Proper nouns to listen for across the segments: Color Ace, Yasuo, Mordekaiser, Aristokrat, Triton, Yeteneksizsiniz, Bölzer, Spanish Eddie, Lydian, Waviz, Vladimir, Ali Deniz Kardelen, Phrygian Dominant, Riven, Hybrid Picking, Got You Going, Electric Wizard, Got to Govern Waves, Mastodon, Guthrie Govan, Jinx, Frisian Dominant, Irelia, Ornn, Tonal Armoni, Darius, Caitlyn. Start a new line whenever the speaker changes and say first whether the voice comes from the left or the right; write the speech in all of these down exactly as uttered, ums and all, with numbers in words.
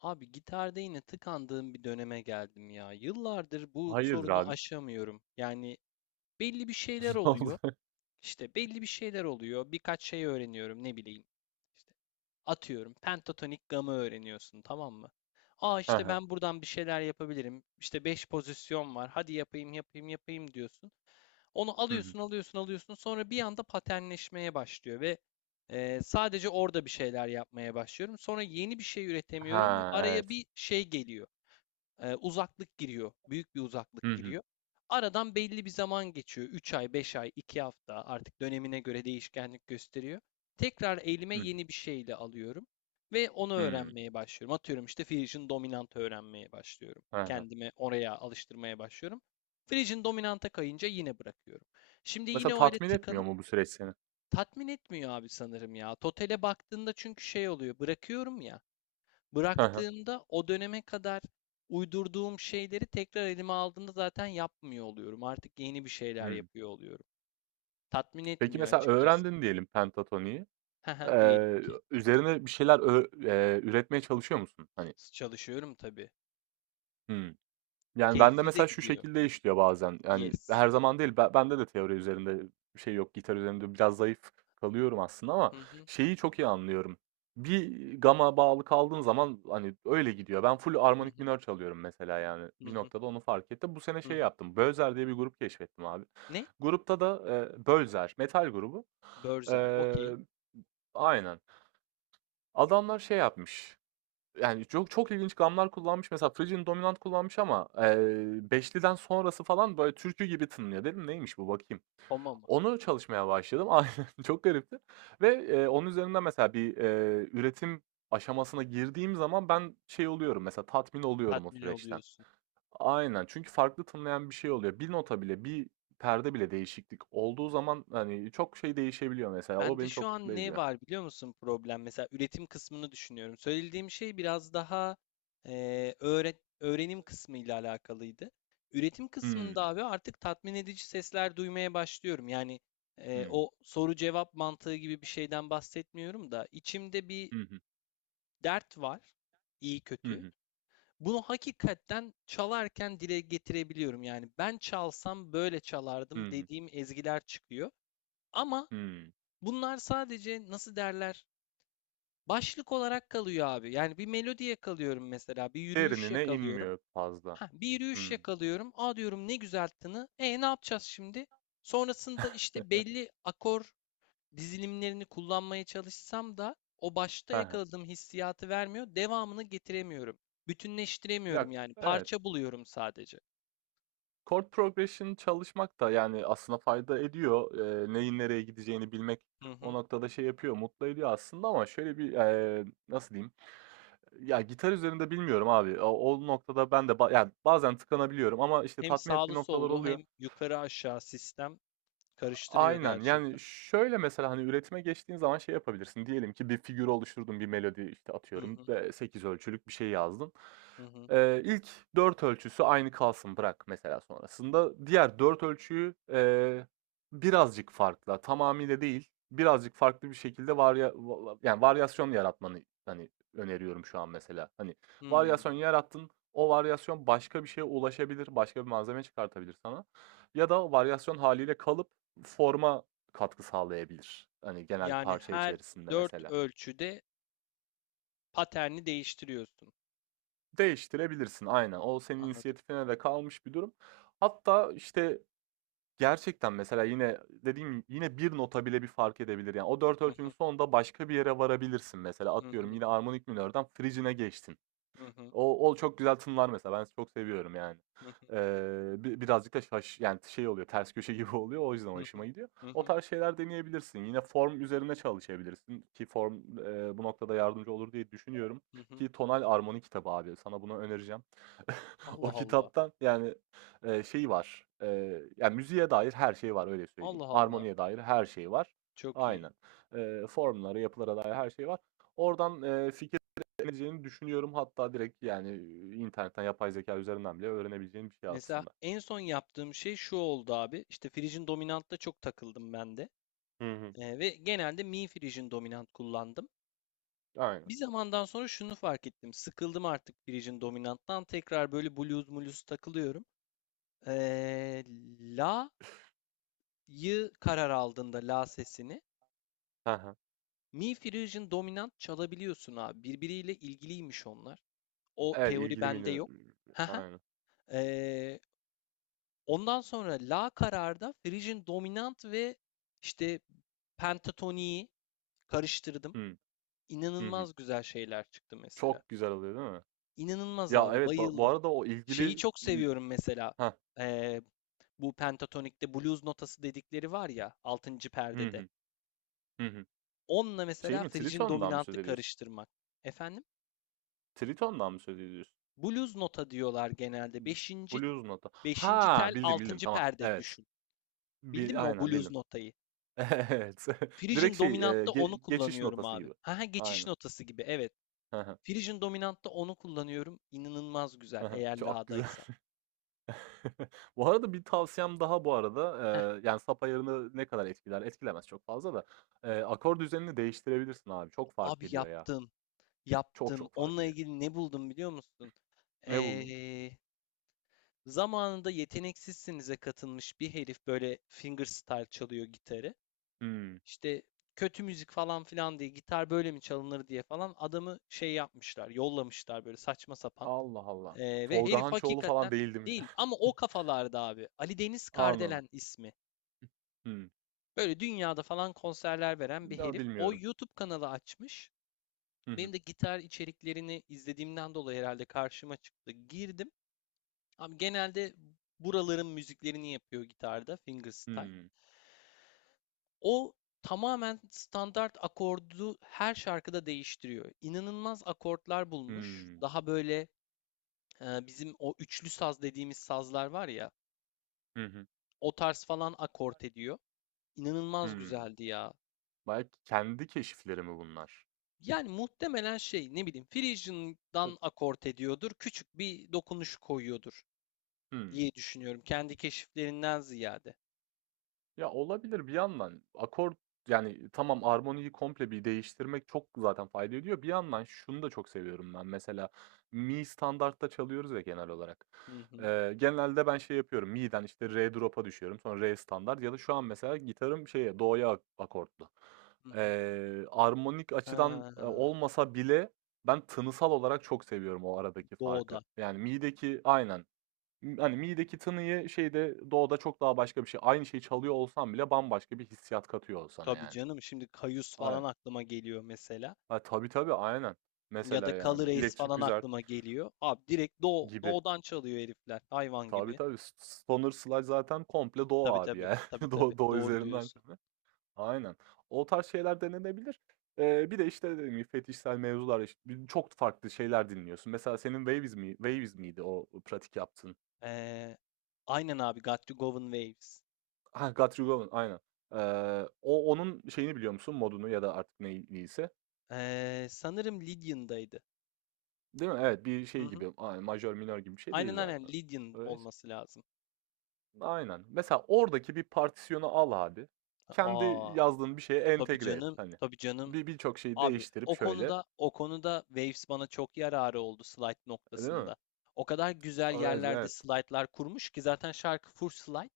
left: Abi gitarda yine tıkandığım bir döneme geldim ya. Yıllardır bu
right: Hayırdır
left: sorunu
right: abi?
left: aşamıyorum. Yani belli bir şeyler
right: Ne oldu?
left: oluyor. İşte belli bir şeyler oluyor. Birkaç şey öğreniyorum ne bileyim. İşte atıyorum pentatonik gamı öğreniyorsun tamam mı? Aa
right: Hı
left: işte
right: hı.
left: ben buradan bir şeyler yapabilirim. İşte beş pozisyon var. Hadi yapayım yapayım yapayım diyorsun. Onu
right: Hı hı.
left: alıyorsun, alıyorsun, alıyorsun. Sonra bir anda paternleşmeye başlıyor ve e, sadece orada bir şeyler yapmaya başlıyorum. Sonra yeni bir şey üretemiyorum ve
right: Ha,
left: araya
right: evet.
left: bir şey geliyor e, uzaklık giriyor. Büyük bir
right: Hı
left: uzaklık
right: hı.
left: giriyor. Aradan belli bir zaman geçiyor. Üç ay, beş ay, iki hafta artık dönemine göre değişkenlik gösteriyor. Tekrar elime
right: Hı hı.
left: yeni bir şeyle alıyorum ve onu
right: Hımm.
left: öğrenmeye başlıyorum. Atıyorum işte Frisian dominant öğrenmeye başlıyorum.
right: Hı hı.
left: Kendimi oraya alıştırmaya başlıyorum. Frisian dominanta kayınca yine bırakıyorum. Şimdi
right: Mesela
left: yine öyle
right: tatmin etmiyor
left: tıkanıp
right: mu bu süreç seni?
left: tatmin etmiyor abi sanırım ya. Totale baktığında çünkü şey oluyor. Bırakıyorum ya.
right: Hı hı.
left: Bıraktığımda o döneme kadar uydurduğum şeyleri tekrar elime aldığımda zaten yapmıyor oluyorum. Artık yeni bir şeyler
right: Hımm.
left: yapıyor oluyorum. Tatmin
right: Peki
left: etmiyor
right: mesela
left: açıkçası.
right: öğrendin diyelim pentatoniyi.
left: Haha, diyelim
right: Eee,
left: ki
right: üzerine bir şeyler ö eee, üretmeye çalışıyor musun? Hani.
left: çalışıyorum tabii.
right: Hımm. Yani, bende
left: Keyifli de
right: mesela şu
left: gidiyor.
right: şekilde işliyor bazen, yani,
left: Yes.
right: her zaman değil, ben bende de teori üzerinde bir şey yok, gitar üzerinde biraz zayıf kalıyorum aslında ama
left: Hı hı,
right: şeyi çok iyi anlıyorum. Bir gama bağlı kaldığın zaman, hani, öyle gidiyor. Ben full
left: hı
right: armonik
left: hı,
right: minör çalıyorum mesela, yani,
left: hı
right: bir
left: hı,
right: noktada onu fark ettim. Bu sene
left: hı
right: şey
left: hı.
right: yaptım, Bölzer diye bir grup keşfettim abi.
left: Ne?
right: Grupta da, eee Bölzer, metal grubu.
left: Börzer. Okey.
right: Eee Aynen. Adamlar şey yapmış, yani, çok çok ilginç gamlar kullanmış. Mesela Phrygian Dominant kullanmış ama, eee, beşliden sonrası falan, böyle, türkü gibi tınlıyor. Dedim, "Neymiş bu, bakayım."
left: Koma mı?
right: Onu çalışmaya başladım. Aynen, çok garipti ve, eee, onun üzerinden mesela bir, eee, üretim aşamasına girdiğim zaman ben şey oluyorum, mesela tatmin oluyorum o
left: Tatmin
right: süreçten.
left: oluyorsun.
right: Aynen, çünkü farklı tınlayan bir şey oluyor. Bir nota bile, bir perde bile değişiklik olduğu zaman, hani, çok şey değişebiliyor mesela. O
left: Bende
right: beni
left: şu
right: çok mutlu
left: an ne
right: ediyor.
left: var biliyor musun problem? Mesela üretim kısmını düşünüyorum. Söylediğim şey biraz daha eee, öğre- öğrenim kısmı ile alakalıydı. Üretim
right: Hımm.
left: kısmında abi artık tatmin edici sesler duymaya başlıyorum. Yani eee,
right: Hı.
left: o soru cevap mantığı gibi bir şeyden bahsetmiyorum da içimde bir
right: Hı hı.
left: dert var, iyi
right: Hı
left: kötü.
right: hı.
left: Bunu hakikaten çalarken dile getirebiliyorum. Yani ben çalsam böyle
right: Hı
left: çalardım
right: hı.
left: dediğim ezgiler çıkıyor. Ama bunlar sadece nasıl derler? Başlık olarak kalıyor abi. Yani bir melodi yakalıyorum mesela. Bir yürüyüş
right: Derinine
left: yakalıyorum.
right: inmiyor fazla.
left: Ha, bir yürüyüş
right: Hımm.
left: yakalıyorum. Aa diyorum ne güzel tını. E ne yapacağız şimdi? Sonrasında işte belli akor dizilimlerini kullanmaya çalışsam da o başta
right: He he.
left: yakaladığım hissiyatı vermiyor. Devamını getiremiyorum. Bütünleştiremiyorum
right: Ya,
left: yani.
right: evet.
left: Parça buluyorum sadece.
right: Chord progression çalışmak da, yani, aslında fayda ediyor. Eee, neyin nereye gideceğini bilmek
left: Hı
right: o
left: hı.
right: noktada şey yapıyor, mutlu ediyor aslında ama şöyle bir, eee, nasıl diyeyim? Ya, gitar üzerinde bilmiyorum abi. O o noktada ben de ba yani, bazen tıkanabiliyorum ama, işte,
left: Hem
right: tatmin ettiği
left: sağlı
right: noktalar
left: sollu
right: oluyor.
left: hem yukarı aşağı sistem karıştırıyor
right: Aynen. Yani,
left: gerçekten.
right: şöyle mesela, hani, üretime geçtiğin zaman şey yapabilirsin. Diyelim ki bir figür oluşturdun, bir melodi, işte,
left: Hı
right: atıyorum,
left: hı
right: sekiz ölçülük bir şey yazdın.
left: hı hı.
right: Eee, ilk dört ölçüsü aynı kalsın, bırak mesela sonrasında. Diğer dört ölçüyü, eee, birazcık farklı, tamamıyla değil, birazcık farklı bir şekilde varya va va yani, varyasyon yaratmanı, hani, öneriyorum şu an mesela. Hani,
left: Hmm.
right: varyasyon yarattın, o varyasyon başka bir şeye ulaşabilir, başka bir malzeme çıkartabilir sana ya da o varyasyon haliyle kalıp forma katkı sağlayabilir. Hani genel
left: Yani
right: parça
left: her
right: içerisinde
left: dört
right: mesela.
left: ölçüde paterni değiştiriyorsun.
right: Değiştirebilirsin aynen. O senin
left: Anladım.
right: inisiyatifine de kalmış bir durum. Hatta işte gerçekten mesela yine dediğim yine bir nota bile bir fark edebilir. Yani o dört
left: Hı
right: ölçünün
left: hı.
right: sonunda başka bir yere varabilirsin mesela.
left: Hı
right: Atıyorum
left: hı.
right: yine armonik minörden frigine geçtin.
left: Hı hı.
right: O o çok güzel tınlar mesela. Ben çok seviyorum yani.
left: Hı hı.
right: Eee, bi birazcık da şaş yani şey oluyor, ters köşe gibi oluyor. O yüzden
left: Hı hı.
right: hoşuma gidiyor.
left: Hı
right: O
left: hı.
right: tarz şeyler deneyebilirsin. Yine form üzerine çalışabilirsin ki form, eee, bu noktada yardımcı olur diye düşünüyorum
left: Hı hı.
right: ki Tonal Armoni kitabı abi. Sana bunu önereceğim. O
left: Allah Allah.
right: kitaptan yani, eee, şey var, eee, ya müziğe dair her şey var öyle söyleyeyim.
left: Allah Allah.
right: Armoniye dair her şey var.
left: Çok iyi.
right: Aynen. Eee, formlara, yapılara dair her şey var. Oradan, eee, fikir öğrenebileceğini düşünüyorum. Hatta direkt, yani, eee, internetten yapay zeka üzerinden bile öğrenebileceğin bir şey
left: Mesela
right: aslında.
left: en son yaptığım şey şu oldu abi. İşte Frisian Dominant'ta çok takıldım ben de.
right: Hı hı.
left: Ee, ve genelde Mi Frisian Dominant kullandım.
right: Aynen.
left: Bir zamandan sonra şunu fark ettim. Sıkıldım artık Frisian Dominant'tan. Tekrar böyle blues mulus takılıyorum. Ee, la'yı karar aldığında la sesini
right: Hı hı.
left: Mi Frisian Dominant çalabiliyorsun abi. Birbiriyle ilgiliymiş onlar. O
right: Evet,
left: teori
right: ilgili
left: bende
right: menü.
left: yok. Haha.
right: Aynen.
left: Ee, ondan sonra La kararda Frisian Dominant ve işte pentatoniyi karıştırdım.
right: Hı hı hı.
left: İnanılmaz güzel şeyler çıktı mesela.
right: Çok güzel oluyor değil mi?
left: İnanılmaz
right: Ya,
left: abi,
right: evet, ba bu
left: bayıldım.
right: arada o
left: Şeyi
right: ilgili
left: çok
right: ı
left: seviyorum mesela. Ee, bu pentatonikte blues notası dedikleri var ya altıncı
right: Hı
left: perdede.
right: hı. Hı hı.
left: Onunla
right: Şey
left: mesela
right: mi,
left: Frisian
right: Triton'dan mı söz
left: Dominant'ı
right: ediyorsun?
left: karıştırmak. Efendim?
right: Triton'dan mı söz ediyorsun?
left: Blues nota diyorlar genelde. Beşinci,
right: Blues Nota.
left: beşinci
right: Ha,
left: tel,
right: bildim, bildim.
left: altıncı
right: Tamam.
left: perde
right: Evet.
left: düşün. Bildin
right: Bi
left: mi o
right: aynen,
left: blues
right: bildim.
left: notayı?
right: Evet.
left: Phrygian
right: Direkt şey, eee,
left: dominantta
right: ge
left: onu
right: geçiş
left: kullanıyorum
right: notası
left: abi.
right: gibi.
left: Ha ha, geçiş
right: Aynen.
left: notası gibi evet.
right: He he.
left: Phrygian dominantta onu kullanıyorum. İnanılmaz güzel eğer
right: Çok güzel.
left: la'daysa.
right: Bu arada bir tavsiyem daha bu arada,
left: Heh,
right: eee, yani, sap ayarını ne kadar etkiler? Etkilemez çok fazla da, eee, akor düzenini değiştirebilirsin abi. Çok fark
left: abi
right: ediyor ya.
left: yaptım.
right: Çok
left: Yaptım.
right: çok fark
left: Onunla
right: ediyor.
left: ilgili ne buldum biliyor musun?
right: Ne buldun?
left: Ee, zamanında Yeteneksizsiniz'e katılmış bir herif böyle fingerstyle çalıyor gitarı.
right: Hımm.
left: İşte kötü müzik falan filan diye gitar böyle mi çalınır diye falan adamı şey yapmışlar, yollamışlar böyle saçma sapan.
right: Allah Allah.
left: Ee, ve
right: Tolga
left: herif
right: Hançoğlu falan
left: hakikaten
right: değil, değil mi?
left: değil ama o kafalarda abi. Ali Deniz
right: Anladım.
left: Kardelen ismi.
right: Hımm.
left: Böyle dünyada falan konserler veren bir
right: Ya,
left: herif. O
right: bilmiyorum.
left: YouTube kanalı açmış.
right: Hı hı.
left: Benim de gitar içeriklerini izlediğimden dolayı herhalde karşıma çıktı. Girdim. Abi genelde buraların müziklerini yapıyor gitarda, fingerstyle.
right: Hımm.
left: O tamamen standart akordu her şarkıda değiştiriyor. İnanılmaz akortlar bulmuş.
right: Hımm.
left: Daha böyle e, bizim o üçlü saz dediğimiz sazlar var ya,
right: Hı hı.
left: o tarz falan akort ediyor. İnanılmaz
right: Hımm.
left: güzeldi ya.
right: Belki kendi keşifleri mi bunlar?
left: Yani muhtemelen şey ne bileyim Frisian'dan akort ediyordur. Küçük bir dokunuş koyuyordur
right: Hımm.
left: diye düşünüyorum. Kendi keşiflerinden ziyade.
right: Ya, olabilir bir yandan. Akor yani tamam, armoniyi komple bir değiştirmek çok zaten fayda ediyor. Bir yandan şunu da çok seviyorum ben mesela, mi standartta çalıyoruz ya genel olarak.
left: Hı hı.
right: Eee, genelde ben şey yapıyorum, mi'den işte re drop'a düşüyorum sonra re standart ya da şu an mesela gitarım şeye, do'ya ak akortlu.
left: Hı hı.
right: Eee, armonik açıdan, eee,
left: Ha,
right: olmasa bile ben tınısal olarak çok seviyorum o aradaki farkı.
left: doğuda.
right: Yani mi'deki. Aynen. Imm, hani, mi'deki tınıyı şeyde, doğuda çok daha başka bir şey. Aynı şeyi çalıyor olsan bile bambaşka bir hissiyat katıyor sana,
left: Tabii
right: yani.
left: canım. Şimdi Kayus
right: Ay
left: falan aklıma geliyor mesela.
right: ha, tabii, tabii, aynen.
left: Ya da
right: Mesela, yani,
left: Color Ace
right: Electric
left: falan
right: Wizard
left: aklıma geliyor. Abi direkt Doğu,
right: gibi.
left: Doğu'dan çalıyor herifler. Hayvan
right: Tabii,
left: gibi.
right: tabii. S Stoner Sludge zaten komple do
left: Tabii
right: abi,
left: tabii.
right: yani.
left: Tabii tabii.
right: Doğu do
left: Doğru
right: üzerinden
left: diyorsun.
right: çalıyor. Aynen. O tarz şeyler denenebilir. Eee, bir de, işte, dediğim gibi fetişsel mevzular, iş çok farklı şeyler dinliyorsun. Mesela senin Waviz mi, Waviz miydi o pratik yaptığın?
left: Ee, aynen abi. Got to Govern Waves.
right: Ha, Got You Going, aynen. Eee, o onun şeyini biliyor musun? Modunu ya da artık ney neyse.
left: Ee, sanırım Lydian'daydı.
right: Değil mi? Evet, bir
left: Hı
right: şey
left: hı.
right: gibi, aynen majör minör gibi bir şey değil
left: Aynen aynen
right: zaten.
left: Lydian
right: Öyleyse
left: olması lazım.
right: aynen. Mesela oradaki bir partisyonu al abi. Kendi
left: Aa,
right: yazdığın bir şeye
left: tabii
right: entegre et
left: canım.
right: hani.
left: Tabii canım.
right: Bir birçok şeyi
left: Abi
right: değiştirip
left: o
right: şöyle,
left: konuda o konuda Waves bana çok yararı oldu slide
right: e, değil mi?
left: noktasında. O kadar güzel
right: Evet,
left: yerlerde
right: evet.
left: slaytlar kurmuş ki zaten şarkı full slide.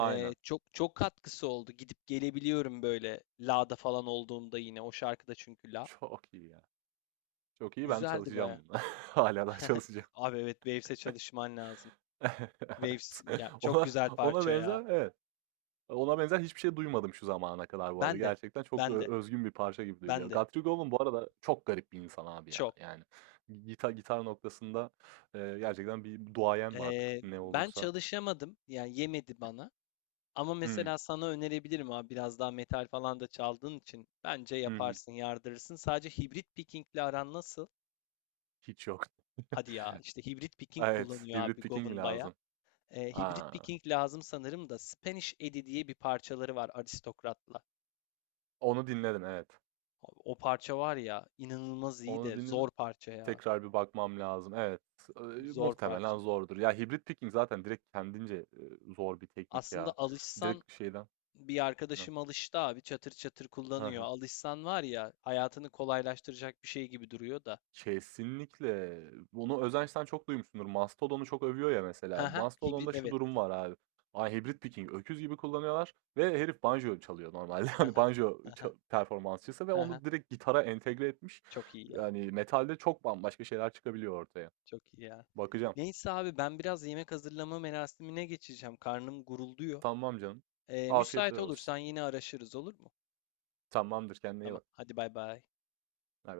left: Ee, çok çok katkısı oldu. Gidip gelebiliyorum böyle La'da falan olduğumda yine o şarkıda çünkü La.
right: Çok iyi ya. Çok iyi. Ben
left: Güzeldi baya.
right: çalışacağım buna. Hâlâ daha çalışacağım.
left: Abi evet Waves'e çalışman lazım. Waves
right: Evet.
left: ya çok
right: Ona
left: güzel
right: ona
left: parça ya.
right: benzer, evet. Ona benzer hiçbir şey duymadım şu zamana kadar bu arada.
left: Ben de
right: Gerçekten çok,
left: ben de
right: ııı, özgün bir parça gibi
left: ben
right: duyuluyor.
left: de
right: Guthrie Govan bu arada çok garip bir insan abi ya.
left: çok.
right: Yani gitar gitar noktasında, eee, gerçekten bir duayen mi artık
left: Ee,
right: ne
left: ben
right: olursa.
left: çalışamadım yani yemedi bana. Ama
right: Hımm.
left: mesela sana önerebilirim abi biraz daha metal falan da çaldığın için bence
right: Hı hı.
left: yaparsın, yardırırsın. Sadece hibrit pickingle aran nasıl?
right: Hiç yok.
left: Hadi ya işte hibrit picking
right: Evet,
left: kullanıyor
right: Hybrid
left: abi
right: Picking mi
left: Gov'un baya.
right: lazım?
left: Eee, Hybrid
right: A!
left: Viking lazım sanırım da Spanish Eddie diye bir parçaları var Aristokrat'la.
right: Onu dinledim, evet.
left: O parça var ya inanılmaz iyi
right: Onu
left: de
right: dinledim.
left: zor parça ya.
right: Tekrar bir bakmam lazım. Evet, eee,
left: Zor
right: muhtemelen
left: parça.
right: zordur. Ya, Hybrid Picking zaten direkt kendince, eee, zor bir teknik
left: Aslında
right: ya.
left: alışsan
right: Direkt şeyden.
left: bir arkadaşım alıştı abi çatır çatır
right: Hı
left: kullanıyor.
right: hı.
left: Alışsan var ya hayatını kolaylaştıracak bir şey gibi duruyor da.
right: Kesinlikle. Bunu Özenç'ten çok duymuşsundur. Mastodon'u çok övüyor ya mesela.
left: Haha hibrit
right: Mastodon'da şu
left: evet.
right: durum var abi. Ay hibrit picking öküz gibi kullanıyorlar ve herif banjo çalıyor normalde. Hani
left: Haha
right: banjo
left: haha
right: ça- performansçısı ve
left: haha
right: onu direkt gitara entegre etmiş.
left: çok iyi ya
right: Yani metalde çok bambaşka şeyler çıkabiliyor ortaya.
left: çok iyi ya.
right: Bakacağım.
left: Neyse abi ben biraz yemek hazırlama merasimine geçeceğim. Karnım gurulduyor.
right: Tamam canım.
left: Ee,
right: Afiyetler
left: müsait
right: olsun.
left: olursan yine araşırız olur mu?
right: Tamamdır, kendine iyi
left: Tamam,
right: bak.
left: hadi bay bay.
right: Bay bay.